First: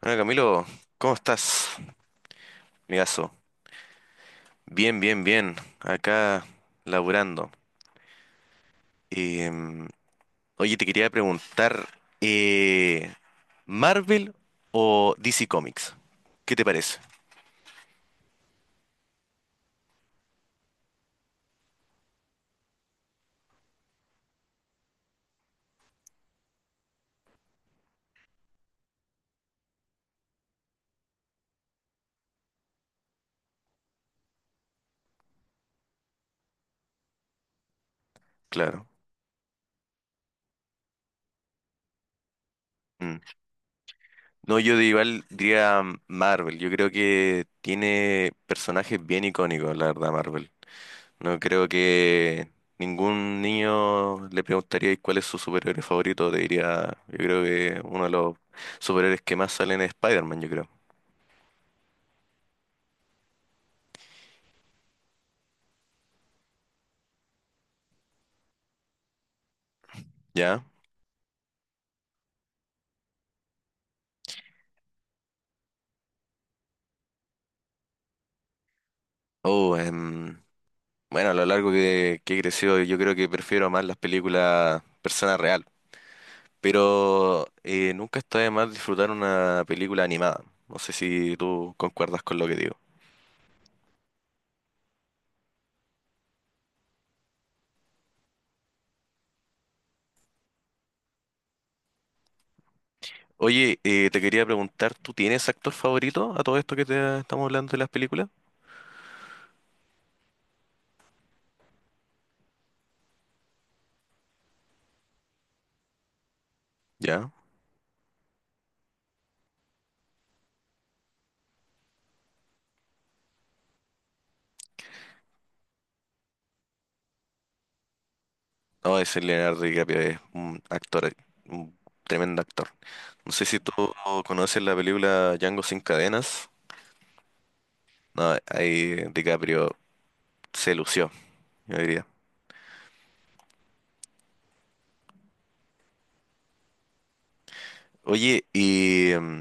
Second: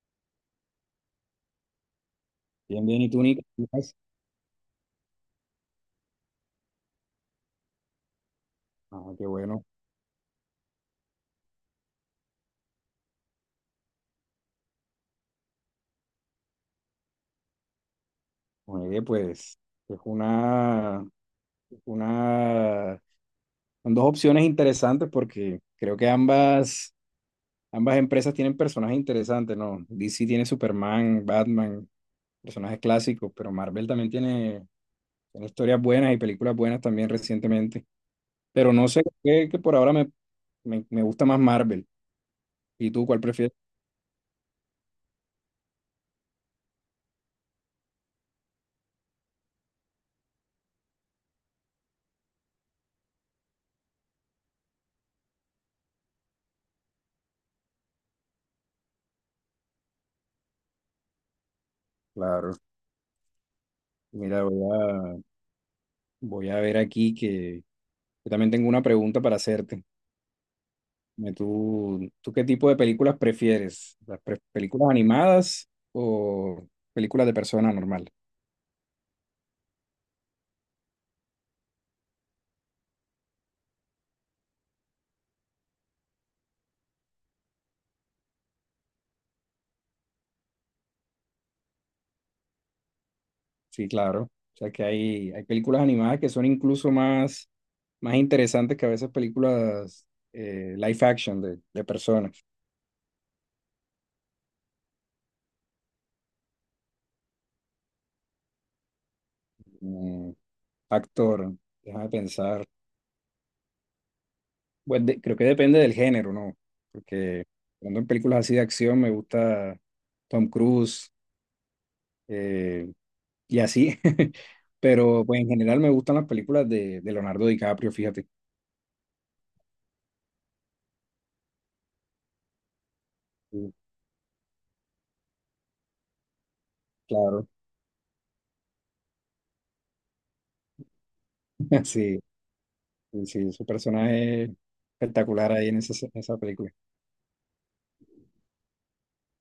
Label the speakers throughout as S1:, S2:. S1: Bueno, Camilo, ¿cómo estás,
S2: Bien, bien, ¿y tú,
S1: amigazo?
S2: Nico? ¿Cómo estás?
S1: Bien, bien, bien. Acá laburando.
S2: Ah, qué bueno.
S1: Em, Oye, te quería preguntar, eh, ¿Marvel o DC Comics? ¿Qué te parece?
S2: Oye, pues es una, son dos opciones interesantes porque creo que ambas empresas tienen personajes interesantes, ¿no? DC tiene Superman, Batman, personajes clásicos, pero Marvel también tiene historias buenas y películas buenas también recientemente. Pero no
S1: Claro.
S2: sé, qué que por ahora me gusta más Marvel. ¿Y tú
S1: Mm.
S2: cuál prefieres?
S1: No, yo de igual diría Marvel. Yo creo que tiene personajes bien icónicos, la verdad, Marvel. No creo que ningún niño le preguntaría "¿Y cuál es su superhéroe favorito? Te diría, yo creo que uno de los superhéroes que más salen es Spider-Man, yo creo.
S2: Claro. Mira, voy a ver aquí que yo también tengo una pregunta para hacerte.
S1: ¿Ya?
S2: Dime. ¿Tú qué tipo de películas prefieres? ¿Las películas animadas o películas de persona normal?
S1: Oh, em, bueno, a lo largo que he crecido, yo creo que prefiero más las películas persona real. Pero nunca está de más disfrutar una película animada. No sé si tú concuerdas con lo que digo.
S2: Sí, claro. O sea que hay películas animadas que son incluso más, más interesantes que a veces películas live action de personas.
S1: Oye, te quería preguntar, ¿tú tienes actor favorito a todo esto que te estamos hablando de las películas?
S2: Mm, actor, déjame pensar. Pues creo que depende del género, ¿no?
S1: ¿Ya?
S2: Porque cuando en películas así de acción me gusta Tom Cruise, eh, y así. Pero pues en general me gustan las películas de Leonardo DiCaprio, fíjate.
S1: No, ese Leonardo DiCaprio es un actor, un tremendo actor. No sé si tú
S2: Sí,
S1: conoces la película Django sin cadenas.
S2: claro.
S1: No, ahí DiCaprio se lució, yo diría.
S2: Sí, sí, sí, su personaje es espectacular ahí en esa película.
S1: Oye, ¿y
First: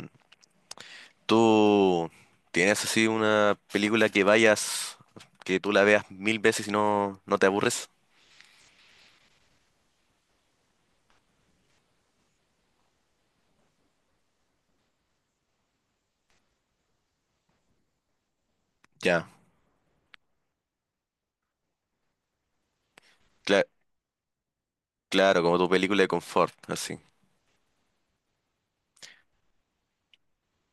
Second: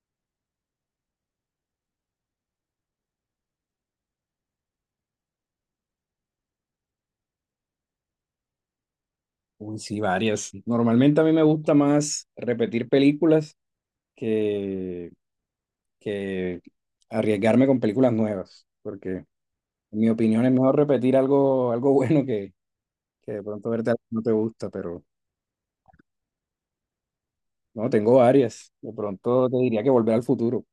S1: tú tienes así una película que vayas, que tú la veas mil veces y no te aburres?
S2: Uy, sí, varias. Normalmente a mí me gusta más repetir películas que, que arriesgarme con películas nuevas, porque
S1: Ya,
S2: en mi opinión es mejor repetir algo bueno que de
S1: cla-
S2: pronto verte algo que no te gusta, pero
S1: claro, como tu película de confort, así.
S2: no, tengo varias. De pronto te diría que Volver al Futuro,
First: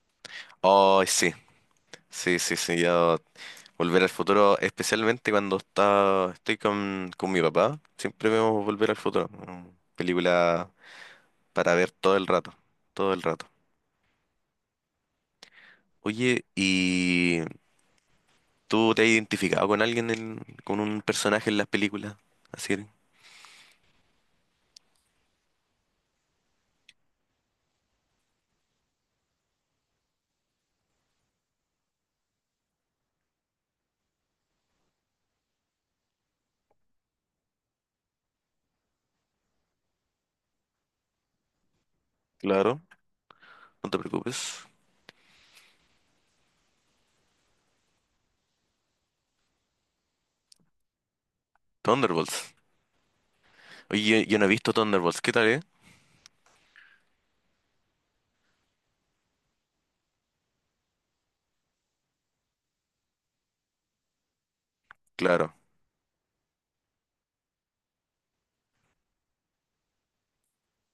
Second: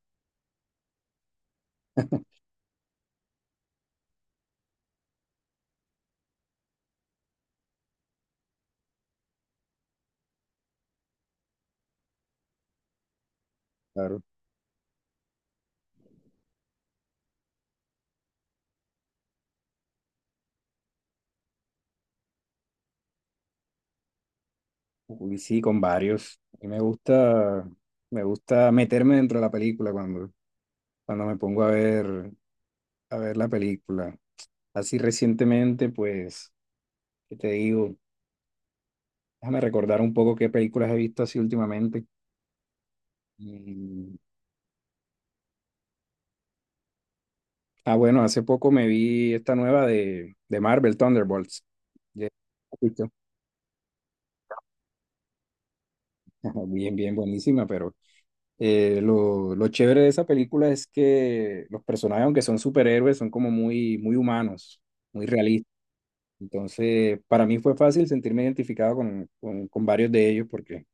S1: Oh, sí, yo Volver al futuro, especialmente cuando estoy con mi papá, siempre vemos Volver al futuro. Película para ver todo el rato, todo el rato.
S2: claro.
S1: Oye, ¿y tú te has identificado con alguien, con un personaje en las películas? Así,
S2: Uy, sí, con varios. A mí me me gusta meterme dentro de la película cuando me pongo a a ver la película. Así recientemente, pues, ¿qué te digo? Déjame recordar un poco qué películas he visto así últimamente.
S1: claro, no te
S2: Y-
S1: preocupes.
S2: ah, bueno, hace poco me vi esta nueva de Marvel, Thunderbolts. Ya-
S1: Thunderbolts.
S2: Listo.
S1: Oye, yo, no he visto Thunderbolts, ¿qué tal, eh?
S2: Bien, bien, buenísima, pero lo chévere de esa película es que los personajes, aunque son superhéroes, son como muy, muy humanos, muy
S1: Claro,
S2: realistas. Entonces, para mí fue fácil sentirme identificado con varios de ellos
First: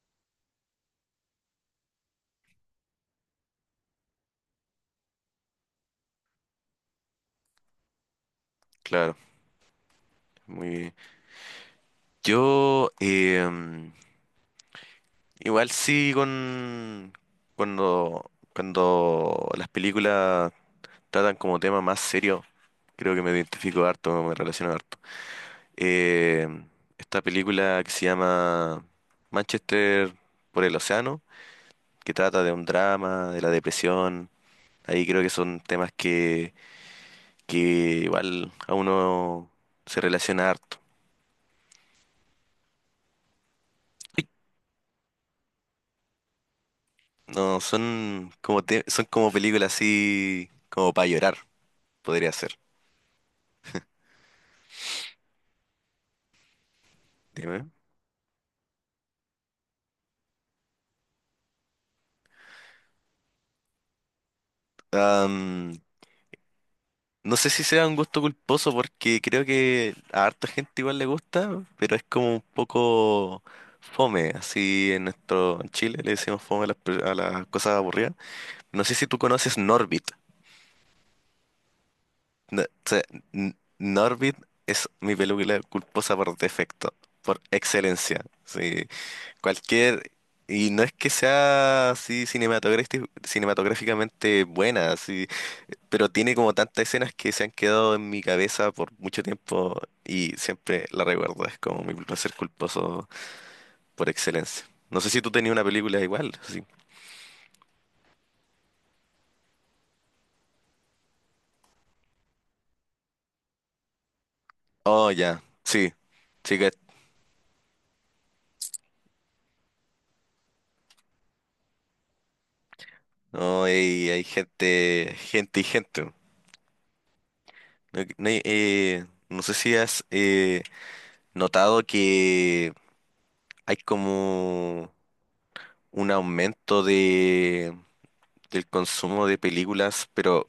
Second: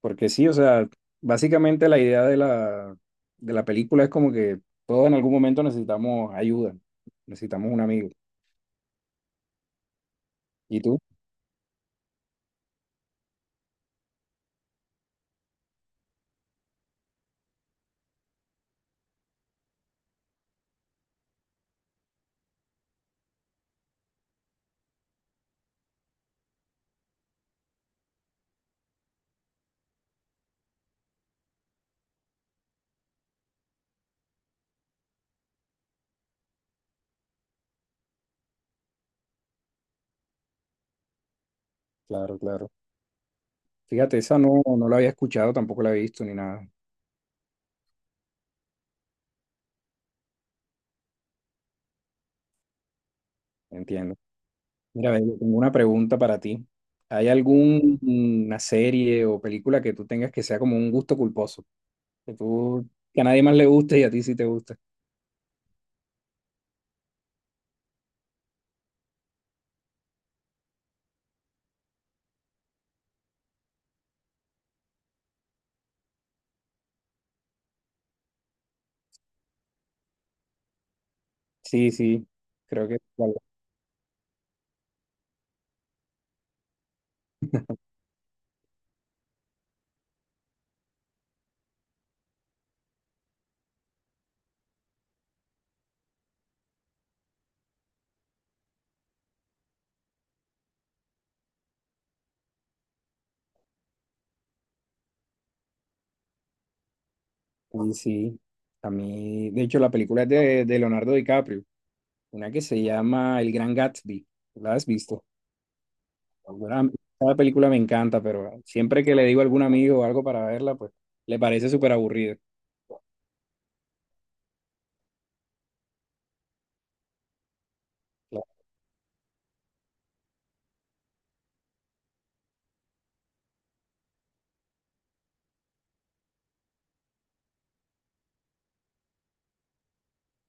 S2: porque sí, o sea, básicamente la idea de la película es como que todos en algún momento necesitamos ayuda, necesitamos un amigo.
S1: claro, muy
S2: ¿Y
S1: bien.
S2: tú?
S1: Yo, igual sí con, cuando las películas tratan como tema más serio, creo que me identifico harto, me relaciono harto. Eh, esta película que se llama Manchester por el Océano, que trata de un drama, de la depresión, ahí creo que son temas que igual a uno se relaciona harto.
S2: Claro, claro. Fíjate,
S1: Uy,
S2: esa no la había escuchado, tampoco la he visto ni nada,
S1: no, son son como películas así como para llorar, podría ser.
S2: entiendo. Mira, ve, yo tengo una pregunta para ti. ¿Hay
S1: Dime.
S2: alguna serie o película que tú tengas que sea como un gusto culposo? Que que a nadie más le guste y a ti sí te gusta.
S1: No sé si sea un gusto culposo porque creo que a harta gente igual le gusta, pero es como un poco fome, así en nuestro en Chile le decimos fome a a las cosas aburridas. No sé si tú conoces Norbit.
S2: Sí, sí,
S1: O
S2: creo que...
S1: sea, Norbit es mi película culposa por defecto, por excelencia. Sí. Cualquier, y no es que sea así cinematográficamente buena, así, pero tiene como tantas escenas que se han quedado en mi cabeza por mucho tiempo y siempre la recuerdo, es como mi placer culposo por excelencia. No sé si tú tenías una película igual, así.
S2: Sí, sí. A mí, de hecho, la película es de Leonardo DiCaprio, una que se llama El Gran Gatsby. ¿La has
S1: Oh,
S2: visto?
S1: ya, sí.
S2: Alguna- Cada película me encanta, pero siempre que le digo a algún amigo o algo para verla, pues le parece súper aburrida.
S1: No, hay gente, gente y gente. No,
S2: Claro.
S1: no sé si has notado que hay como un aumento del consumo de películas, pero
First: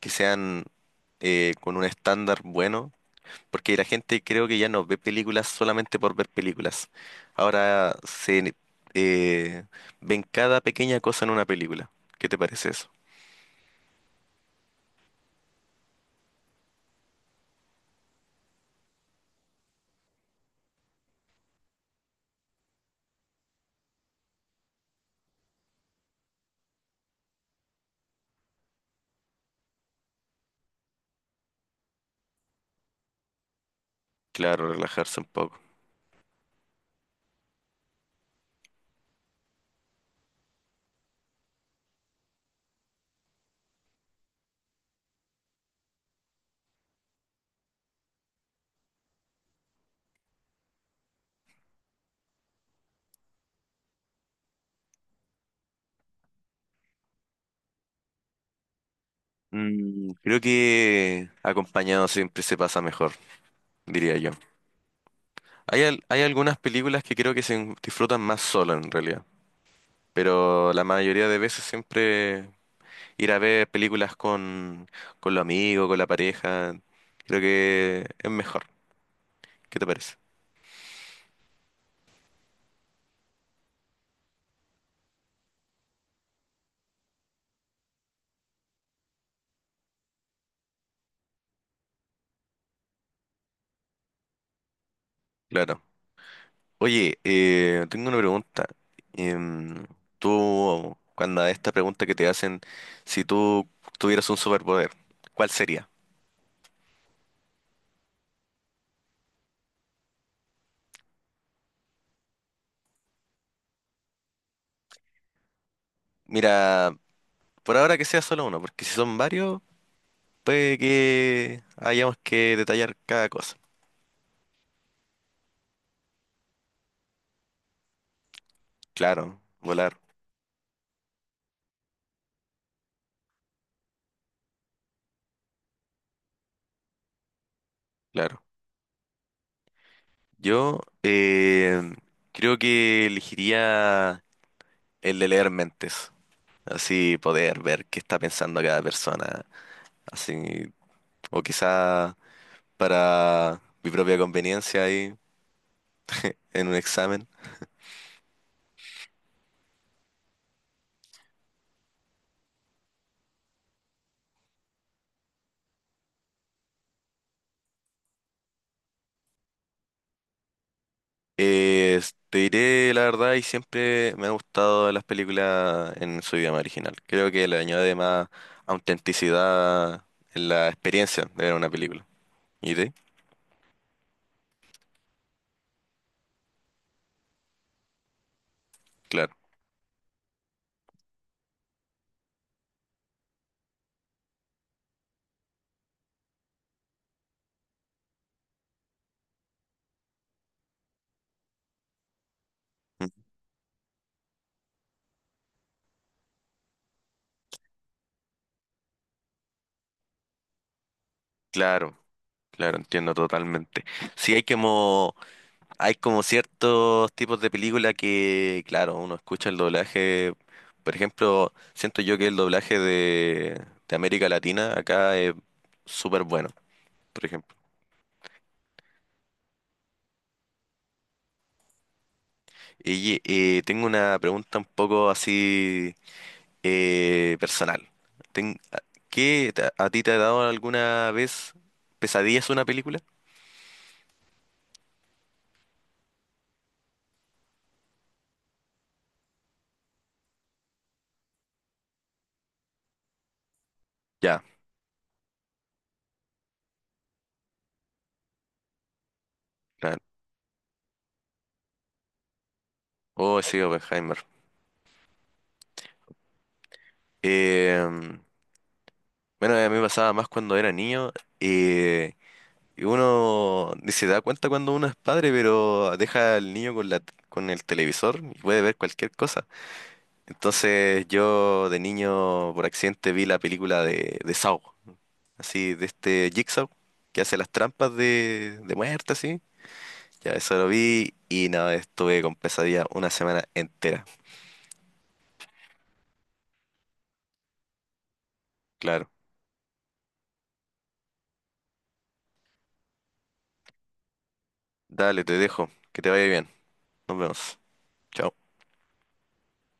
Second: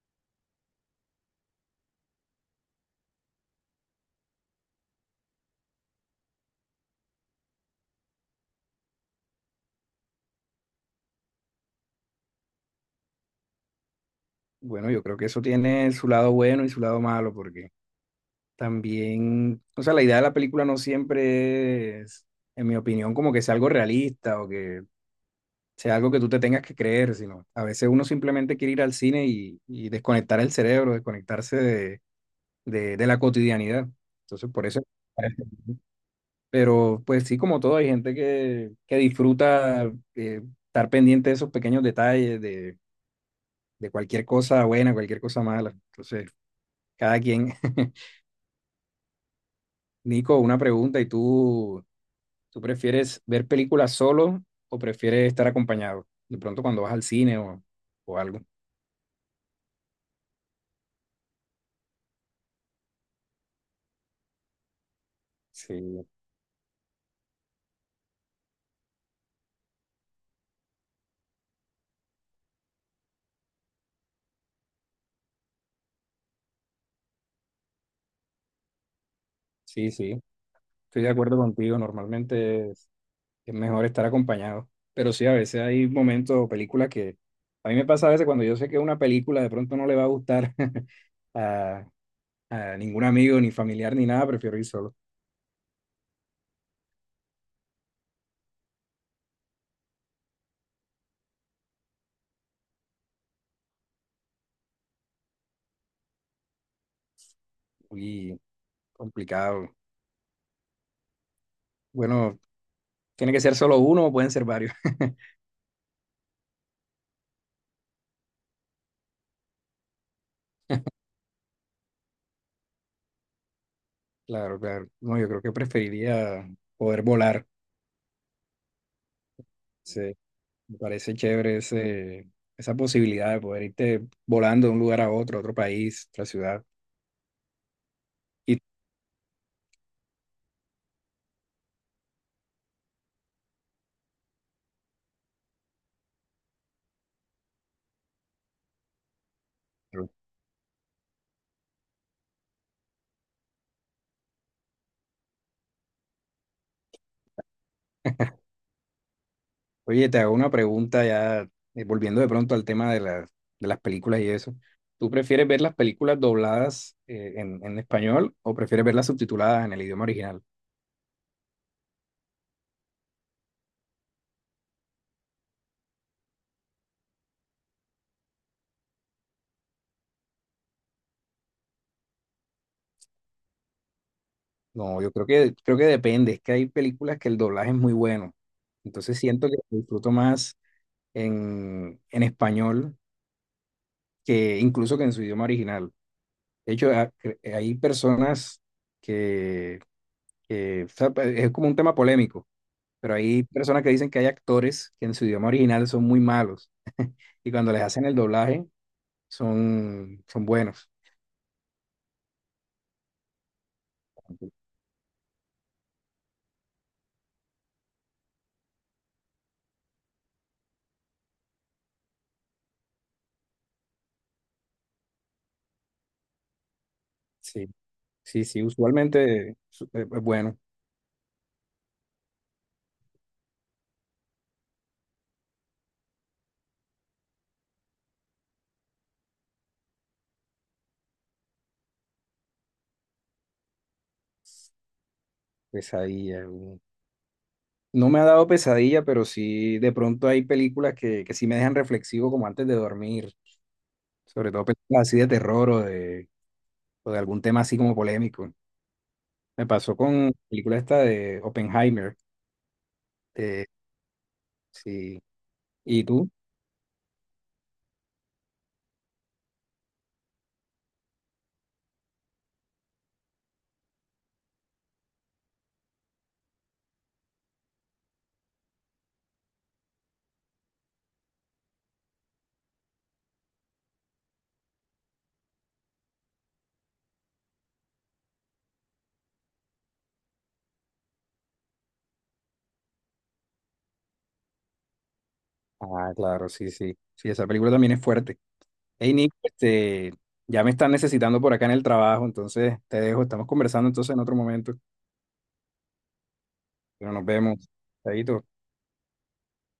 S1: que sean con un estándar bueno, porque la gente creo que ya no ve películas solamente por ver películas. Ahora se eh, ven cada pequeña cosa en una película. ¿Qué te parece eso?
S2: Bueno, yo creo que eso tiene su lado bueno y su lado malo, porque también, o sea, la idea de la película no siempre es, en mi opinión, como que sea algo realista o que sea algo que tú te tengas que creer, sino a veces uno simplemente quiere ir al cine y desconectar el cerebro, desconectarse de la cotidianidad. Entonces, por
S1: Claro,
S2: eso...
S1: relajarse un poco.
S2: Pero pues sí, como todo, hay gente que disfruta estar pendiente de esos pequeños detalles, de cualquier cosa buena, cualquier cosa mala. Entonces, cada quien. Nico, una pregunta, ¿y tú prefieres ver películas solo o prefieres estar acompañado? De pronto cuando vas al cine o algo.
S1: Mm, creo que acompañado siempre se pasa mejor, diría yo. Hay,
S2: Sí,
S1: hay algunas películas que creo que se disfrutan más solo en realidad, pero la mayoría de veces siempre ir a ver películas con los amigos, con la pareja, creo que es mejor. ¿Qué te
S2: sí,
S1: parece?
S2: sí. Estoy de acuerdo contigo, normalmente es mejor estar acompañado, pero sí, a veces hay momentos o películas que a mí me pasa a veces cuando yo sé que una película de pronto no le va a gustar a, a ningún amigo, ni familiar, ni nada, prefiero ir solo.
S1: Claro. Oye, tengo una pregunta. Em, Tú, cuando a esta pregunta que te hacen, si tú tuvieras un superpoder, ¿cuál sería?
S2: Muy complicado. Bueno, tiene que ser solo uno o pueden ser varios.
S1: Mira, por ahora que sea solo uno, porque si son varios, puede que hayamos que detallar cada cosa.
S2: Claro, claro. No, yo creo que preferiría poder volar.
S1: Claro, volar,
S2: Sí, me parece chévere esa posibilidad de poder irte volando de un lugar a otro país, otra ciudad.
S1: claro.
S2: Y
S1: Yo eh, creo que elegiría el de leer mentes, así poder ver qué está pensando cada persona, así, o quizá para mi propia conveniencia ahí en un examen.
S2: oye, te hago una pregunta ya, volviendo de pronto al tema de, de las películas y eso. ¿Tú prefieres ver las películas dobladas en español o prefieres verlas subtituladas en el idioma original?
S1: Eh, Te diré la verdad y siempre me han gustado las películas en su idioma original. Creo que le añade más autenticidad en la experiencia de ver una película. ¿Y de?
S2: No, yo creo creo que depende. Es que hay películas que el doblaje es muy bueno. Entonces
S1: Claro,
S2: siento que disfruto más en español que incluso que en su idioma original. De hecho, hay personas que, o sea, es como un tema polémico.
S1: mm,
S2: Pero hay personas que dicen que hay actores que en su idioma original son muy malos y cuando les hacen el doblaje son buenos.
S1: claro, claro, entiendo totalmente. Sí hay como Hay como ciertos tipos de película que, claro, uno escucha el doblaje. Por ejemplo, siento yo que el doblaje de América Latina acá es súper bueno, por ejemplo.
S2: Sí, sí, sí, usualmente bueno,
S1: Y tengo una pregunta un poco así personal. Ten- a- ¿Qué a ti te ha dado alguna vez pesadillas una película?
S2: pesadilla. No me ha dado pesadilla, pero sí, de pronto hay películas que sí me dejan reflexivo como antes de dormir,
S1: Ya,
S2: sobre todo películas así de terror o de algún tema así como polémico. Me pasó
S1: claro.
S2: con la película esta de Oppenheimer.
S1: Oh, sí,
S2: eh,
S1: Oppenheimer.
S2: sí. ¿Y tú?
S1: Eh, bueno, a mí me pasaba más cuando era niño. eh, Y uno ni se da cuenta cuando uno es padre, pero deja al niño con la, con el televisor y puede ver cualquier cosa. Entonces yo de niño por accidente vi la película de Saw, así de este Jigsaw que hace las trampas de muerte, así. Ya eso lo vi y nada, estuve con pesadilla una semana entera.
S2: Ah, claro, sí, sí. Sí, esa película también es fuerte.
S1: Claro.
S2: Hey Nick, ya me están necesitando por acá en el trabajo, entonces te dejo, estamos conversando entonces en otro momento,
S1: Dale, te dejo. Que te vaya bien.
S2: pero
S1: Nos
S2: nos
S1: vemos.
S2: vemos.
S1: Chao.
S2: Chaito.